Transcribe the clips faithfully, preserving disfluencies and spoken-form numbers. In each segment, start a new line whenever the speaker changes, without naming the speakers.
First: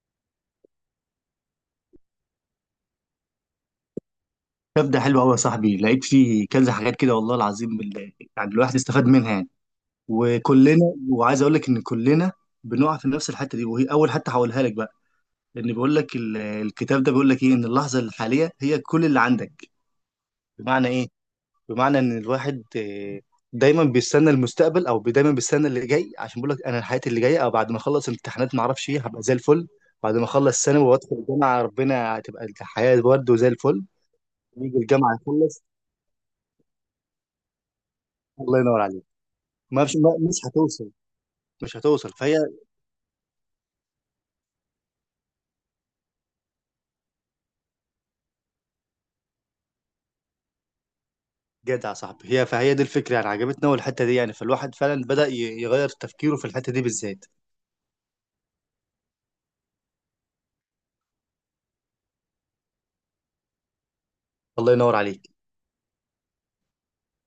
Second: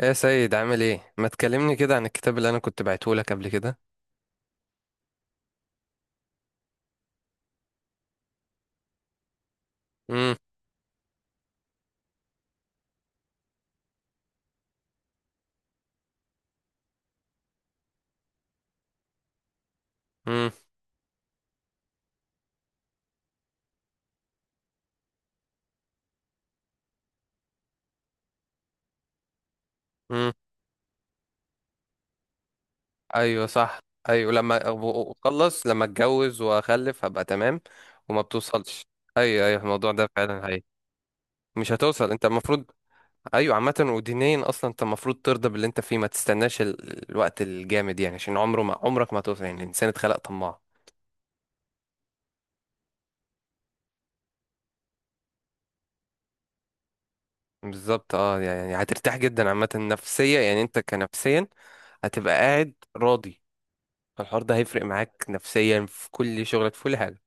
ايه يا سيد، عامل ايه؟ ما تكلمني كده عن الكتاب اللي انا كنت بعته لك قبل كده؟
طب ده حلو قوي يا صاحبي، لقيت فيه كذا حاجات كده، والله العظيم بال- يعني الواحد استفاد منها يعني.
امم.
وكلنا وعايز اقول لك ان كلنا بنقع في نفس الحته دي، وهي اول حته هقولها لك بقى. لان بيقول لك ال- الكتاب ده بيقول لك ايه؟ ان اللحظه الحاليه هي كل اللي عندك.
امم.
بمعنى ايه؟ بمعنى ان الواحد آه، دايما بيستنى المستقبل، او دايما بيستنى اللي جاي، عشان بيقول لك انا حياتي اللي جايه، او بعد ما اخلص امتحانات ما اعرفش ايه هبقى زي الفل. بعد ما
امم.
اخلص ثانوي وادخل الجامعه ربنا هتبقى الحياه برده
ايوه،
زي
صح.
الفل.
ايوه، لما
يجي
أبو-
الجامعه يخلص.
اخلص، لما اتجوز واخلف هبقى تمام. وما
الله ينور
بتوصلش.
عليك.
ايوه، ايوه،
ما
الموضوع
مش
ده
ما- مش
فعلا. هي...
هتوصل،
مش
مش هتوصل
هتوصل، انت
فهي.
المفروض... ايوه، عامه ودينيا اصلا انت المفروض ترضى باللي انت فيه، ما تستناش ال- الوقت الجامد يعني، عشان عمره ما عمرك ما هتوصل، يعني الانسان اتخلق طماع.
جدع يا صاحبي، هي فهي دي الفكره يعني، عجبتنا أوي الحته دي يعني، فالواحد فعلا بدأ ي- يغير تفكيره في الحته دي بالذات.
بالظبط، اه يعني هترتاح جدا عامه نفسيا، يعني انت كنفسيا هتبقى قاعد راضي. فالحوار ده
الله
هيفرق
ينور
معاك
عليك.
نفسيا في كل شغلك، في كل حاجة.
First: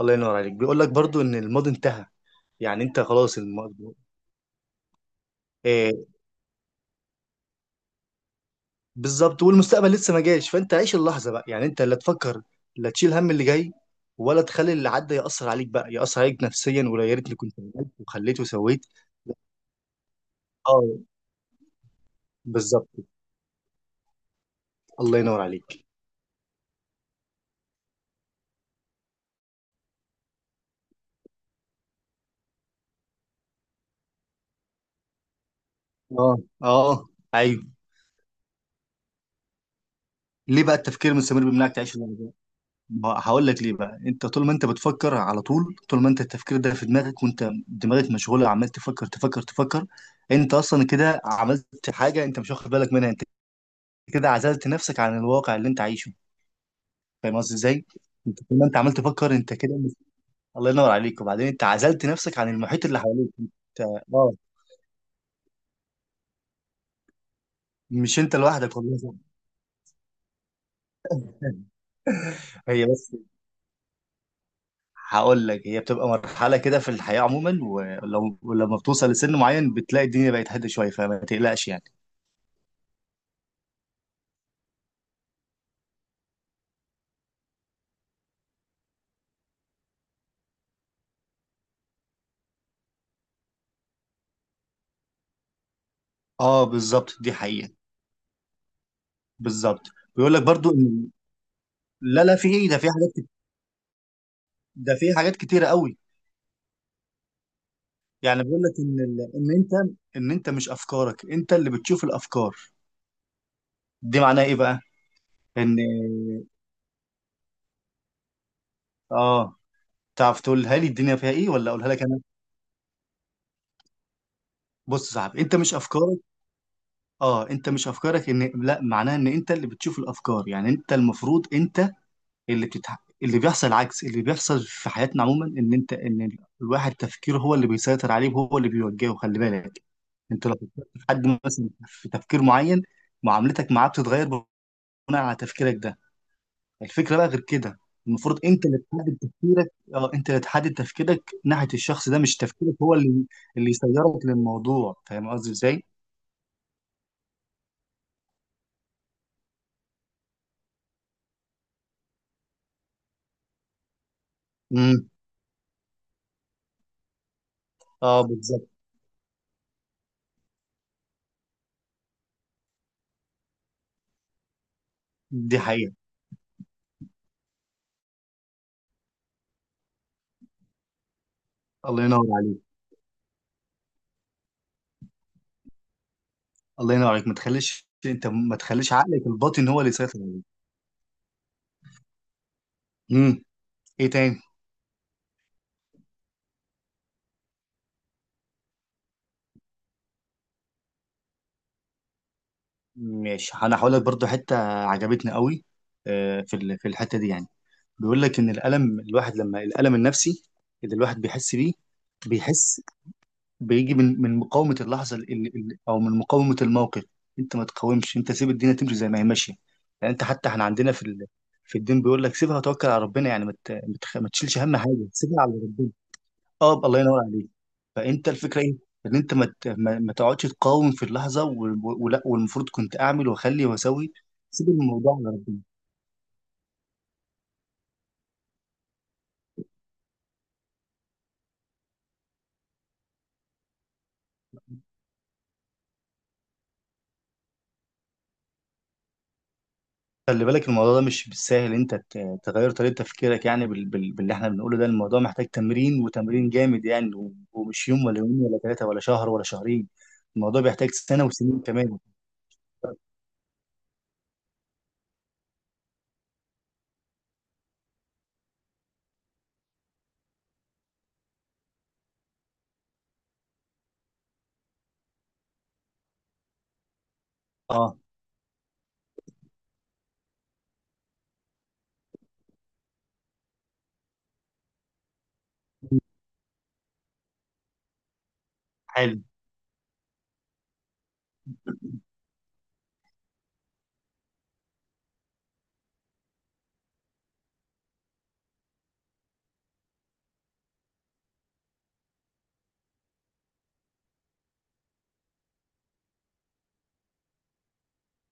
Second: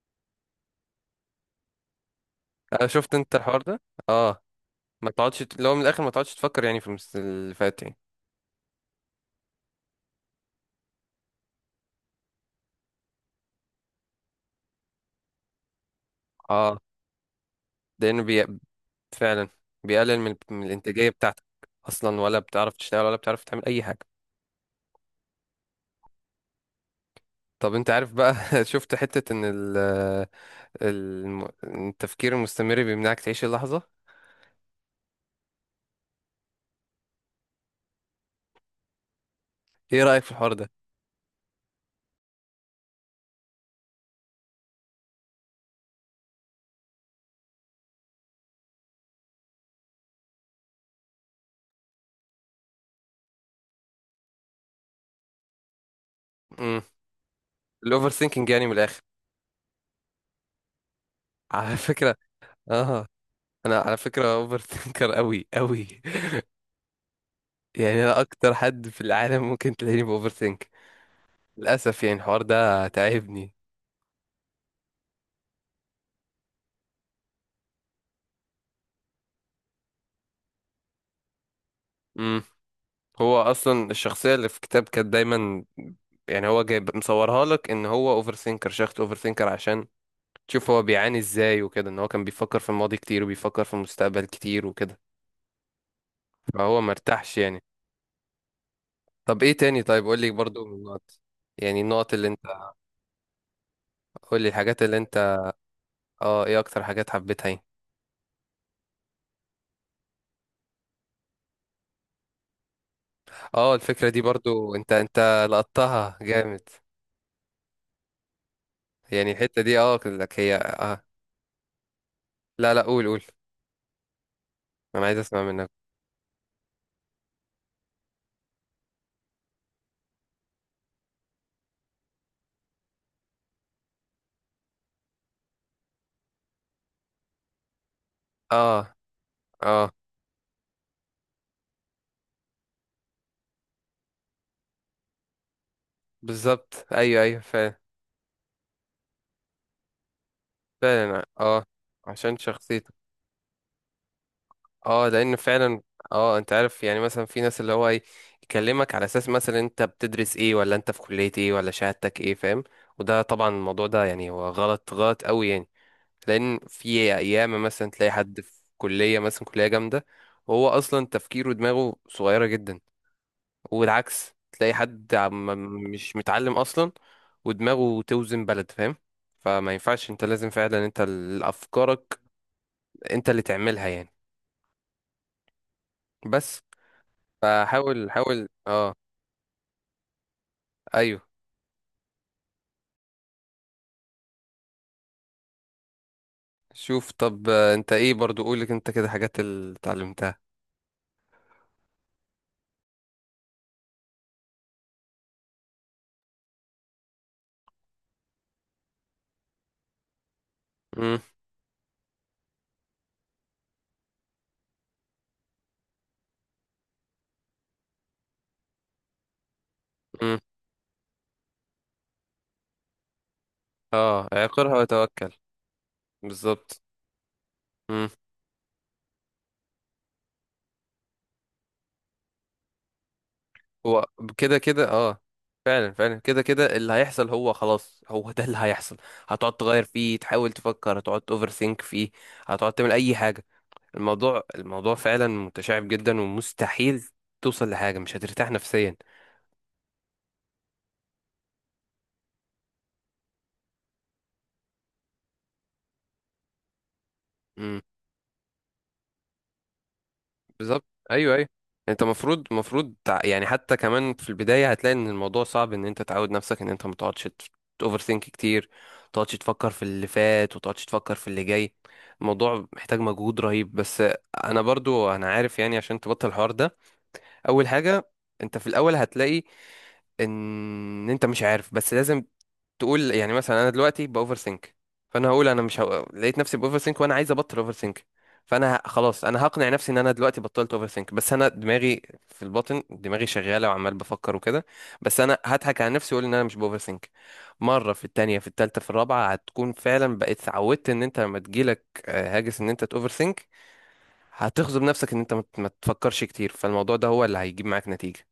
الله ينور عليك. بيقول لك برضو ان الماضي انتهى، يعني
أنا
انت
شفت أنت
خلاص
الحوار
الم...
ده. اه، ما تقعدش ت- لو من الآخر
إيه
ما تقعدش تفكر يعني في المس- اللي فات يعني.
بالظبط. والمستقبل لسه ما جاش، فانت عيش اللحظه بقى. يعني انت لا تفكر، لا تشيل هم اللي جاي، ولا تخلي اللي عدى يأثر عليك بقى، يأثر عليك
اه،
نفسيا، ولا يا ريتني كنت عملت
لأنه
وخليت
بي...
وسويت.
فعلا بيقلل من... من
اه
الإنتاجية بتاعتك. أصلا، ولا بتعرف
بالظبط.
تشتغل ولا بتعرف تعمل أي حاجة.
الله ينور عليك.
طب أنت عارف بقى؟ شفت حتة إن ال... الم- التفكير المستمر بيمنعك تعيش اللحظة.
اه. اه. ايوه.
إيه رأيك في الحوار
ليه
ده؟
بقى التفكير المستمر بيمنعك تعيش اللحظه دي؟ ما هو هقول لك ليه بقى. انت طول ما انت بتفكر على طول، طول ما انت التفكير ده في دماغك وانت دماغك مشغوله عمال تفكر تفكر تفكر، انت اصلا كده عملت حاجه انت مش واخد بالك منها. انت كده عزلت نفسك عن الواقع اللي انت عايشه.
امم.
فاهم قصدي ازاي؟
الأوفر
انت
ثينكينج
طول
يعني،
ما
من
انت عمال
الآخر.
تفكر انت كده مش... الله ينور عليك. وبعدين انت
على
عزلت
فكرة
نفسك عن المحيط اللي
اه
حواليك
أنا
انت.
على
اه.
فكرة أوفر ثينكر أوي أوي. يعني
مش
انا
انت
اكتر
لوحدك
حد في
والله.
العالم ممكن تلاقيني باوفر ثينك. للاسف، يعني الحوار
هي
ده
بس،
تعبني.
هقول لك، هي بتبقى مرحلة كده في الحياة عموما، ولو ولما بتوصل لسن معين بتلاقي الدنيا بقت هادية شوية، فما تقلقش يعني.
امم. هو اصلا الشخصيه اللي في الكتاب كانت دايما يعني، هو جايب مصورها لك ان هو اوفر ثينكر شخص اوفر ثينكر عشان تشوف هو بيعاني ازاي وكده، ان هو كان بيفكر في الماضي كتير وبيفكر في المستقبل كتير وكده،
اه
فهو
بالظبط، دي
مرتاحش يعني.
حقيقة.
طب ايه تاني؟
بالظبط.
طيب قول لي
بيقول لك
برضو
برضو
من
إن،
النقط. يعني النقط
لا
اللي
لا،
انت...
في ايه ده، في حاجات كت-
قول لي الحاجات
ده
اللي
في حاجات
انت...
كتيرة قوي.
اه، ايه اكتر حاجات حبيتها يعني؟
يعني بيقول لك ان ال... ان انت ان انت مش افكارك، انت اللي بتشوف الافكار.
اه، الفكره دي
دي معناها ايه
برضو
بقى؟
انت انت
ان
لقطتها جامد. يعني
اه
الحتة دي اه قلت لك،
تعرف
هي
تقولها لي
اه...
الدنيا فيها ايه، ولا اقولها لك انا؟
لا، لا، قول، قول. انا
بص يا
عايز
صاحبي،
اسمع
انت
منك.
مش افكارك. اه انت مش افكارك، ان لا معناها ان انت اللي بتشوف الافكار. يعني انت المفروض انت اللي بتتح... اللي بيحصل العكس. اللي بيحصل في حياتنا عموما ان انت، ان الواحد تفكيره هو اللي بيسيطر عليه وهو اللي
اه،
بيوجهه. خلي بالك،
اه،
انت لو فكرت في حد مثلا في تفكير معين، معاملتك معاه بتتغير بناء على تفكيرك ده.
بالظبط،
الفكره
ايوه،
بقى
ايوه،
غير
فعلا.
كده. المفروض انت اللي تحدد تفكيرك، اه انت اللي تحدد تفكيرك
فعلا، اه
ناحيه الشخص ده،
عشان
مش تفكيرك
شخصيته.
هو اللي اللي يسيرك للموضوع.
اه
فاهم
لان
قصدي
فعلا،
ازاي؟
اه انت عارف يعني، مثلا في ناس اللي هو ايه، يكلمك على اساس مثلا انت بتدرس ايه، ولا انت في كلية ايه، ولا شهادتك ايه، فاهم؟ وده طبعا الموضوع ده يعني هو غلط
امم.
غلط قوي يعني. لان في ايام مثلا تلاقي
اه
حد في
بالظبط،
كلية مثلا، كلية جامدة، وهو اصلا تفكيره ودماغه صغيرة جدا. والعكس تلاقي حد عم
دي حقيقه.
مش متعلم اصلا ودماغه توزن بلد، فاهم؟ فما ينفعش، انت لازم فعلا انت ال-
الله
افكارك
ينور عليك.
انت اللي تعملها يعني، بس.
الله ينور عليك. ما تخليش
فحاول
انت،
حاول،
ما تخليش
اه،
عقلك الباطن هو اللي يسيطر عليك.
ايوه.
مم. ايه تاني؟
شوف طب، آه، انت ايه برضو قولك انت كده حاجات اللي اتعلمتها؟
ماشي، انا هقول لك برضو حته عجبتني قوي. آه، في ال- في الحته دي يعني، بيقول لك ان الالم، الواحد لما الالم النفسي اللي
امم.
الواحد بيحس بيه، بيحس، بيجي من من مقاومه اللحظه ال- ال- ال- او من مقاومه الموقف. انت ما تقاومش، انت سيب الدنيا تمشي زي ما هي ماشيه. يعني انت
امم.
حتى احنا عندنا في ال- في الدين بيقول لك سيبها وتوكل على ربنا، يعني ما ت- ما تخ-
اه،
ما تشيلش هم
اعقرها
حاجه،
وتوكل.
سيبها على ربنا. اه
بالظبط،
الله ينور عليك. فانت الفكره ايه؟ ان انت ما ت- ما ما تقعدش تقاوم في اللحظه، و- و- ولا والمفروض كنت اعمل واخلي
هو
واسوي.
كده
سيب
كده
الموضوع
اه.
على ربنا.
فعلا، فعلا كده كده اللي هيحصل، هو خلاص، هو ده اللي هيحصل. هتقعد تغير فيه، تحاول تفكر، هتقعد اوفر ثينك فيه. هتقعد تعمل اي حاجة. الموضوع الموضوع فعلا متشعب جدا ومستحيل توصل لحاجة، مش هترتاح نفسيا.
خلي بالك الموضوع ده مش بالساهل، انت ت- تغير طريقه تفكيرك يعني بال... بال... باللي احنا بنقوله ده، الموضوع محتاج تمرين، وتمرين جامد يعني، و... ومش يوم ولا يومين ولا ثلاثه ولا شهر ولا شهرين. الموضوع
بالظبط،
بيحتاج سنه
ايوه، ايوه.
وسنين كمان.
انت مفروض مفروض تع- يعني حتى كمان في البدايه هتلاقي ان الموضوع صعب، ان انت تعود نفسك ان انت ما تقعدش اوفر ثينك كتير. ما تقعدش تفكر في اللي فات، وتقعدش تفكر في اللي جاي. الموضوع محتاج مجهود رهيب، بس. انا برضو انا عارف يعني، عشان تبطل الحوار ده. اول
اه.
حاجه، انت في الاول هتلاقي ان انت مش عارف، بس لازم تقول يعني مثلا انا دلوقتي باوفر سينك. فانا هقول انا مش هو... لقيت نفسي باوفر سينك وانا عايز ابطل اوفر سينك. فانا ه...
حلو.
خلاص انا هقنع نفسي ان انا دلوقتي بطلت اوفر سينك، بس انا دماغي في الباطن دماغي شغاله وعمال بفكر وكده. بس انا هضحك على نفسي واقول ان انا مش باوفر سينك. مره، في التانية، في التالتة، في الرابعه هتكون فعلا بقيت اتعودت، ان انت لما تجيلك آه، هاجس ان انت تاوفر سينك، هتغصب نفسك ان انت ما ت- ما تفكرش كتير، فالموضوع ده هو اللي هيجيب معاك نتيجه.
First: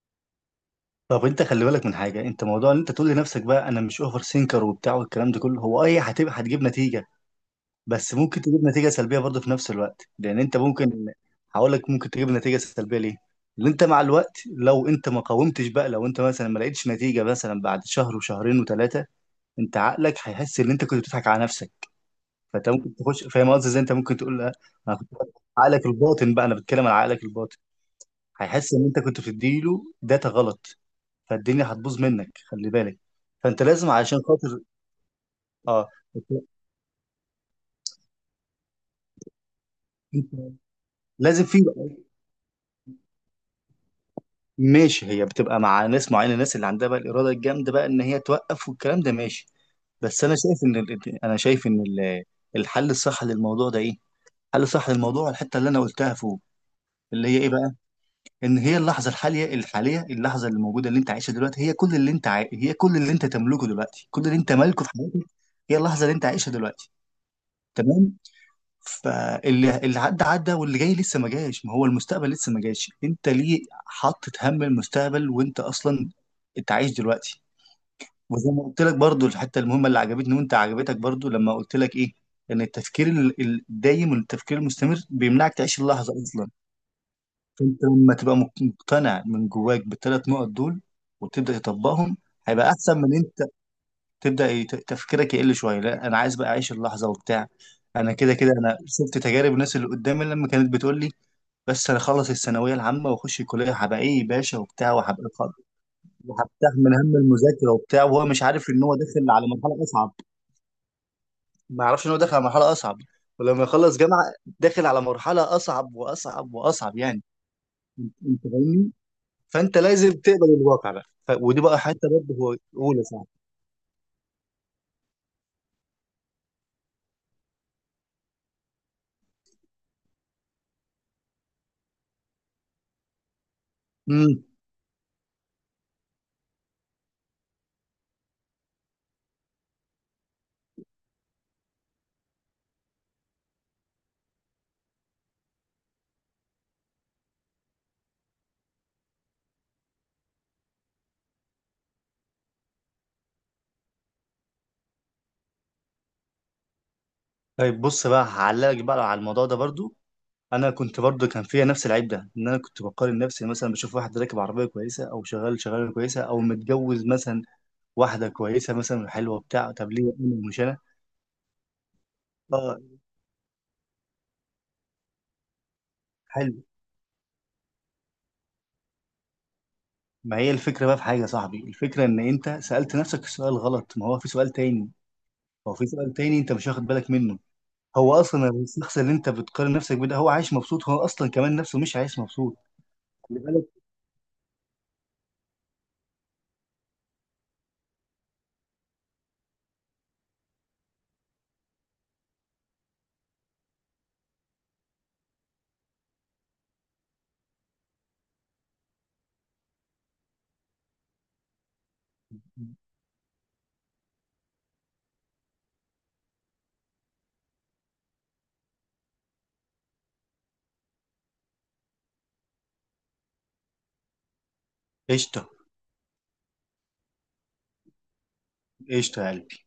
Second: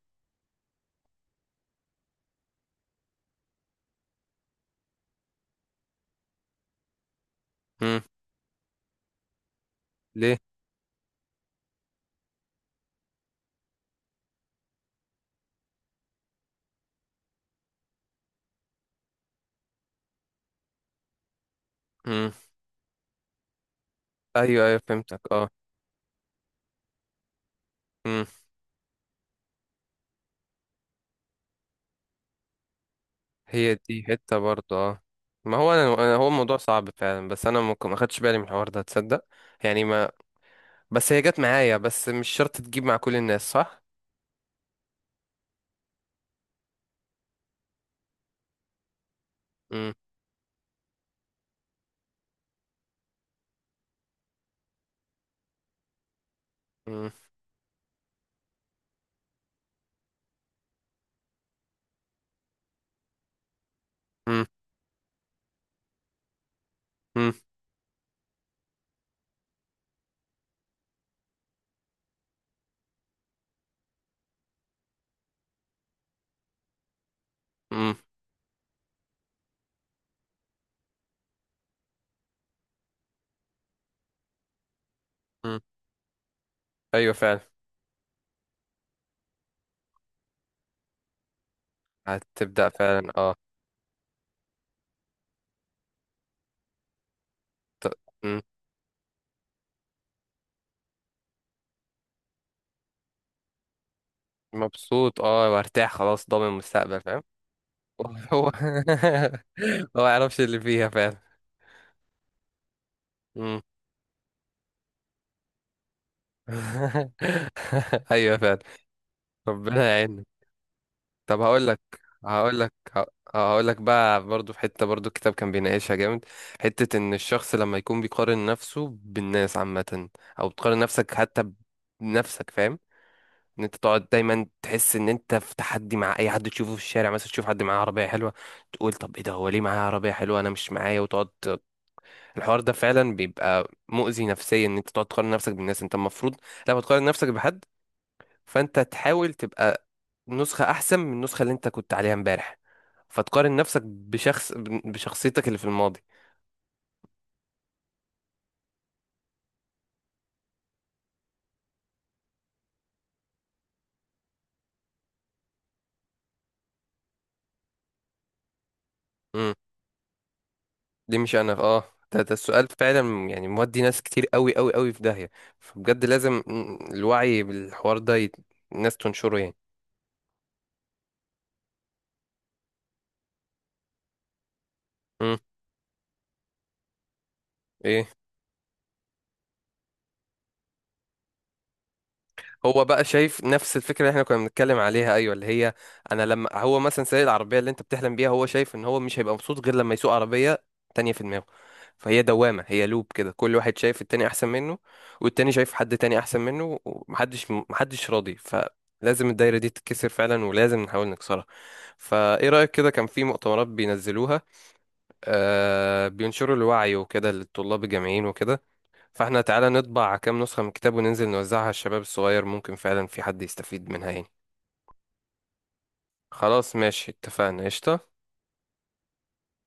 طب انت خلي بالك من حاجه، انت موضوع ان انت تقول لنفسك بقى انا مش اوفر سينكر وبتاع والكلام ده كله، هو اي هتبقى هتجيب نتيجه،
امم.
بس ممكن تجيب نتيجة سلبية برضه في نفس الوقت.
ليه؟
لأن أنت ممكن، هقول لك ممكن تجيب نتيجة سلبية ليه؟ لأن أنت مع الوقت لو أنت ما قاومتش بقى، لو أنت مثلا ما لقيتش نتيجة مثلا بعد شهر وشهرين وثلاثة، أنت عقلك هيحس إن أنت كنت بتضحك على نفسك.
امم.
فأنت ممكن تخش، فاهم قصدي إزاي؟ أنت ممكن تقول لا
ايوه، ايوه،
أنا كنت
فهمتك.
بضحك. على عقلك الباطن بقى، أنا بتكلم على عقلك الباطن،
اه
هيحس إن أنت كنت بتديله داتا غلط، فالدنيا هتبوظ منك خلي بالك. فأنت
هي
لازم
دي
علشان
حتة
خاطر،
برضه اه. ما هو
أه.
انا انا
أنت
هو الموضوع صعب فعلا، بس انا ممكن ما خدتش بالي من الحوار ده تصدق. يعني، ما...
أنت
بس هي جت
لازم في،
معايا، بس مش شرط تجيب مع كل الناس، صح؟
ماشي هي بتبقى مع ناس معينه، الناس اللي عندها بقى الاراده الجامده بقى ان هي توقف والكلام ده، ماشي.
امم.
بس انا شايف ان ال- انا شايف ان ال- الحل الصح للموضوع ده ايه؟ الحل الصح للموضوع الحته اللي انا قلتها فوق،
امم.
اللي هي ايه بقى؟ ان هي اللحظه الحاليه الحاليه اللحظه اللي موجوده اللي انت عايشها دلوقتي، هي كل اللي انت عاي... هي كل اللي انت تملكه دلوقتي، كل اللي
امم.
انت مالكه في حياتك. هي اللحظه اللي انت عايشها دلوقتي.
امم.
تمام؟ فاللي، اللي عدى عدى، واللي جاي لسه ما جاش، ما هو المستقبل لسه ما جاش، انت ليه حاطط هم المستقبل وانت اصلا انت عايش دلوقتي؟
امم.
وزي ما قلت لك برضو، الحته المهمه اللي عجبتني وانت عجبتك برضو، لما قلت لك ايه؟ ان التفكير ال- الدايم، والتفكير المستمر بيمنعك
امم.
تعيش اللحظه اصلا.
ايوه، فعلا.
فانت لما تبقى مقتنع من جواك بالثلاث نقط دول، وتبدا تطبقهم،
هتبدأ
هيبقى احسن
فعلا،
من
اه.
تبدا ي- ت- تفكيرك يقل شويه، لا انا عايز بقى اعيش اللحظه وبتاع.
ت-
انا كده
مم.
كده انا شفت تجارب الناس اللي قدامي، لما كانت بتقول لي بس انا اخلص الثانويه العامه واخش الكليه هبقى ايه يا باشا وبتاع،
مبسوط
وهبقى خ-
اه، وارتاح، خلاص ضامن
وهبتاع من
المستقبل،
هم
فاهم؟
المذاكره وبتاع، وهو مش
هو...
عارف ان هو داخل على مرحله
هو ما
اصعب.
يعرفش اللي فيها فعلا.
ما يعرفش ان هو داخل على مرحله اصعب،
امم.
ولما يخلص جامعه داخل على مرحله اصعب واصعب واصعب يعني.
ايوه،
انت
فعلا.
فاهمني؟ فانت
ربنا
لازم
يعيننا.
تقبل الواقع بقى، ف-
طب
ودي
هقول
بقى
لك
حته برضه هو
هقول لك
اولى صعب.
هقول لك بقى برضو، في حتة برضو الكتاب كان بيناقشها جامد، حتة ان الشخص لما يكون بيقارن نفسه بالناس عامة، او بتقارن نفسك حتى بنفسك، فاهم؟ ان انت تقعد
امم.
دايما تحس ان انت في تحدي مع اي حد تشوفه في الشارع، مثلا تشوف حد معاه عربية حلوة، تقول طب ايه ده، هو ليه معاه عربية حلوة انا مش معايا، وتقعد. الحوار ده فعلا بيبقى مؤذي نفسيا، ان انت تقعد تقارن نفسك بالناس. انت المفروض لما تقارن نفسك بحد، فانت تحاول تبقى نسخة احسن من النسخة اللي انت كنت عليها امبارح. فتقارن نفسك بشخص بشخصيتك اللي في الماضي.
طيب بص بقى هعلقك بقى على الموضوع ده برضو. انا كنت برضه كان فيا نفس العيب ده، ان انا كنت بقارن نفسي مثلا، بشوف واحد راكب عربيه كويسه، او شغال شغاله كويسه، او متجوز مثلا واحده كويسه مثلا حلوه
امم.
بتاع، طب ليه انا مش انا؟
دي مش انا، اه. ده, ده السؤال
اه.
فعلا، يعني مودي ناس كتير قوي قوي قوي في داهية. فبجد لازم
حلو.
مم، الوعي بالحوار ده يت... الناس تنشره يعني.
ما هي الفكره بقى، في حاجه يا صاحبي، الفكره ان انت سالت نفسك السؤال غلط، ما هو في سؤال تاني،
امم.
هو في سؤال تاني انت مش واخد بالك منه.
ايه؟
هو اصلا الشخص اللي انت بتقارن نفسك بيه ده هو عايش مبسوط؟ هو اصلا كمان نفسه مش عايش مبسوط.
هو بقى
خلي
شايف
بالك.
نفس الفكره اللي احنا كنا بنتكلم عليها، ايوه، اللي هي، انا لما هو مثلا سايق العربيه اللي انت بتحلم بيها، هو شايف ان هو مش هيبقى مبسوط غير لما يسوق عربيه تانية في دماغه. فهي دوامه، هي لوب كده، كل واحد شايف التاني احسن منه، والتاني شايف حد تاني احسن منه، ومحدش محدش راضي، فلازم الدايره دي تتكسر فعلا، ولازم نحاول نكسرها. فايه رايك؟ كده كان في مؤتمرات بينزلوها، آه بينشروا الوعي وكده للطلاب الجامعيين وكده، فاحنا تعالى نطبع كام نسخة من الكتاب وننزل نوزعها على الشباب الصغير، ممكن فعلا في حد يستفيد منها يعني.
قشطه.
خلاص، ماشي، اتفقنا، قشطة.
قشطه يا قلبي.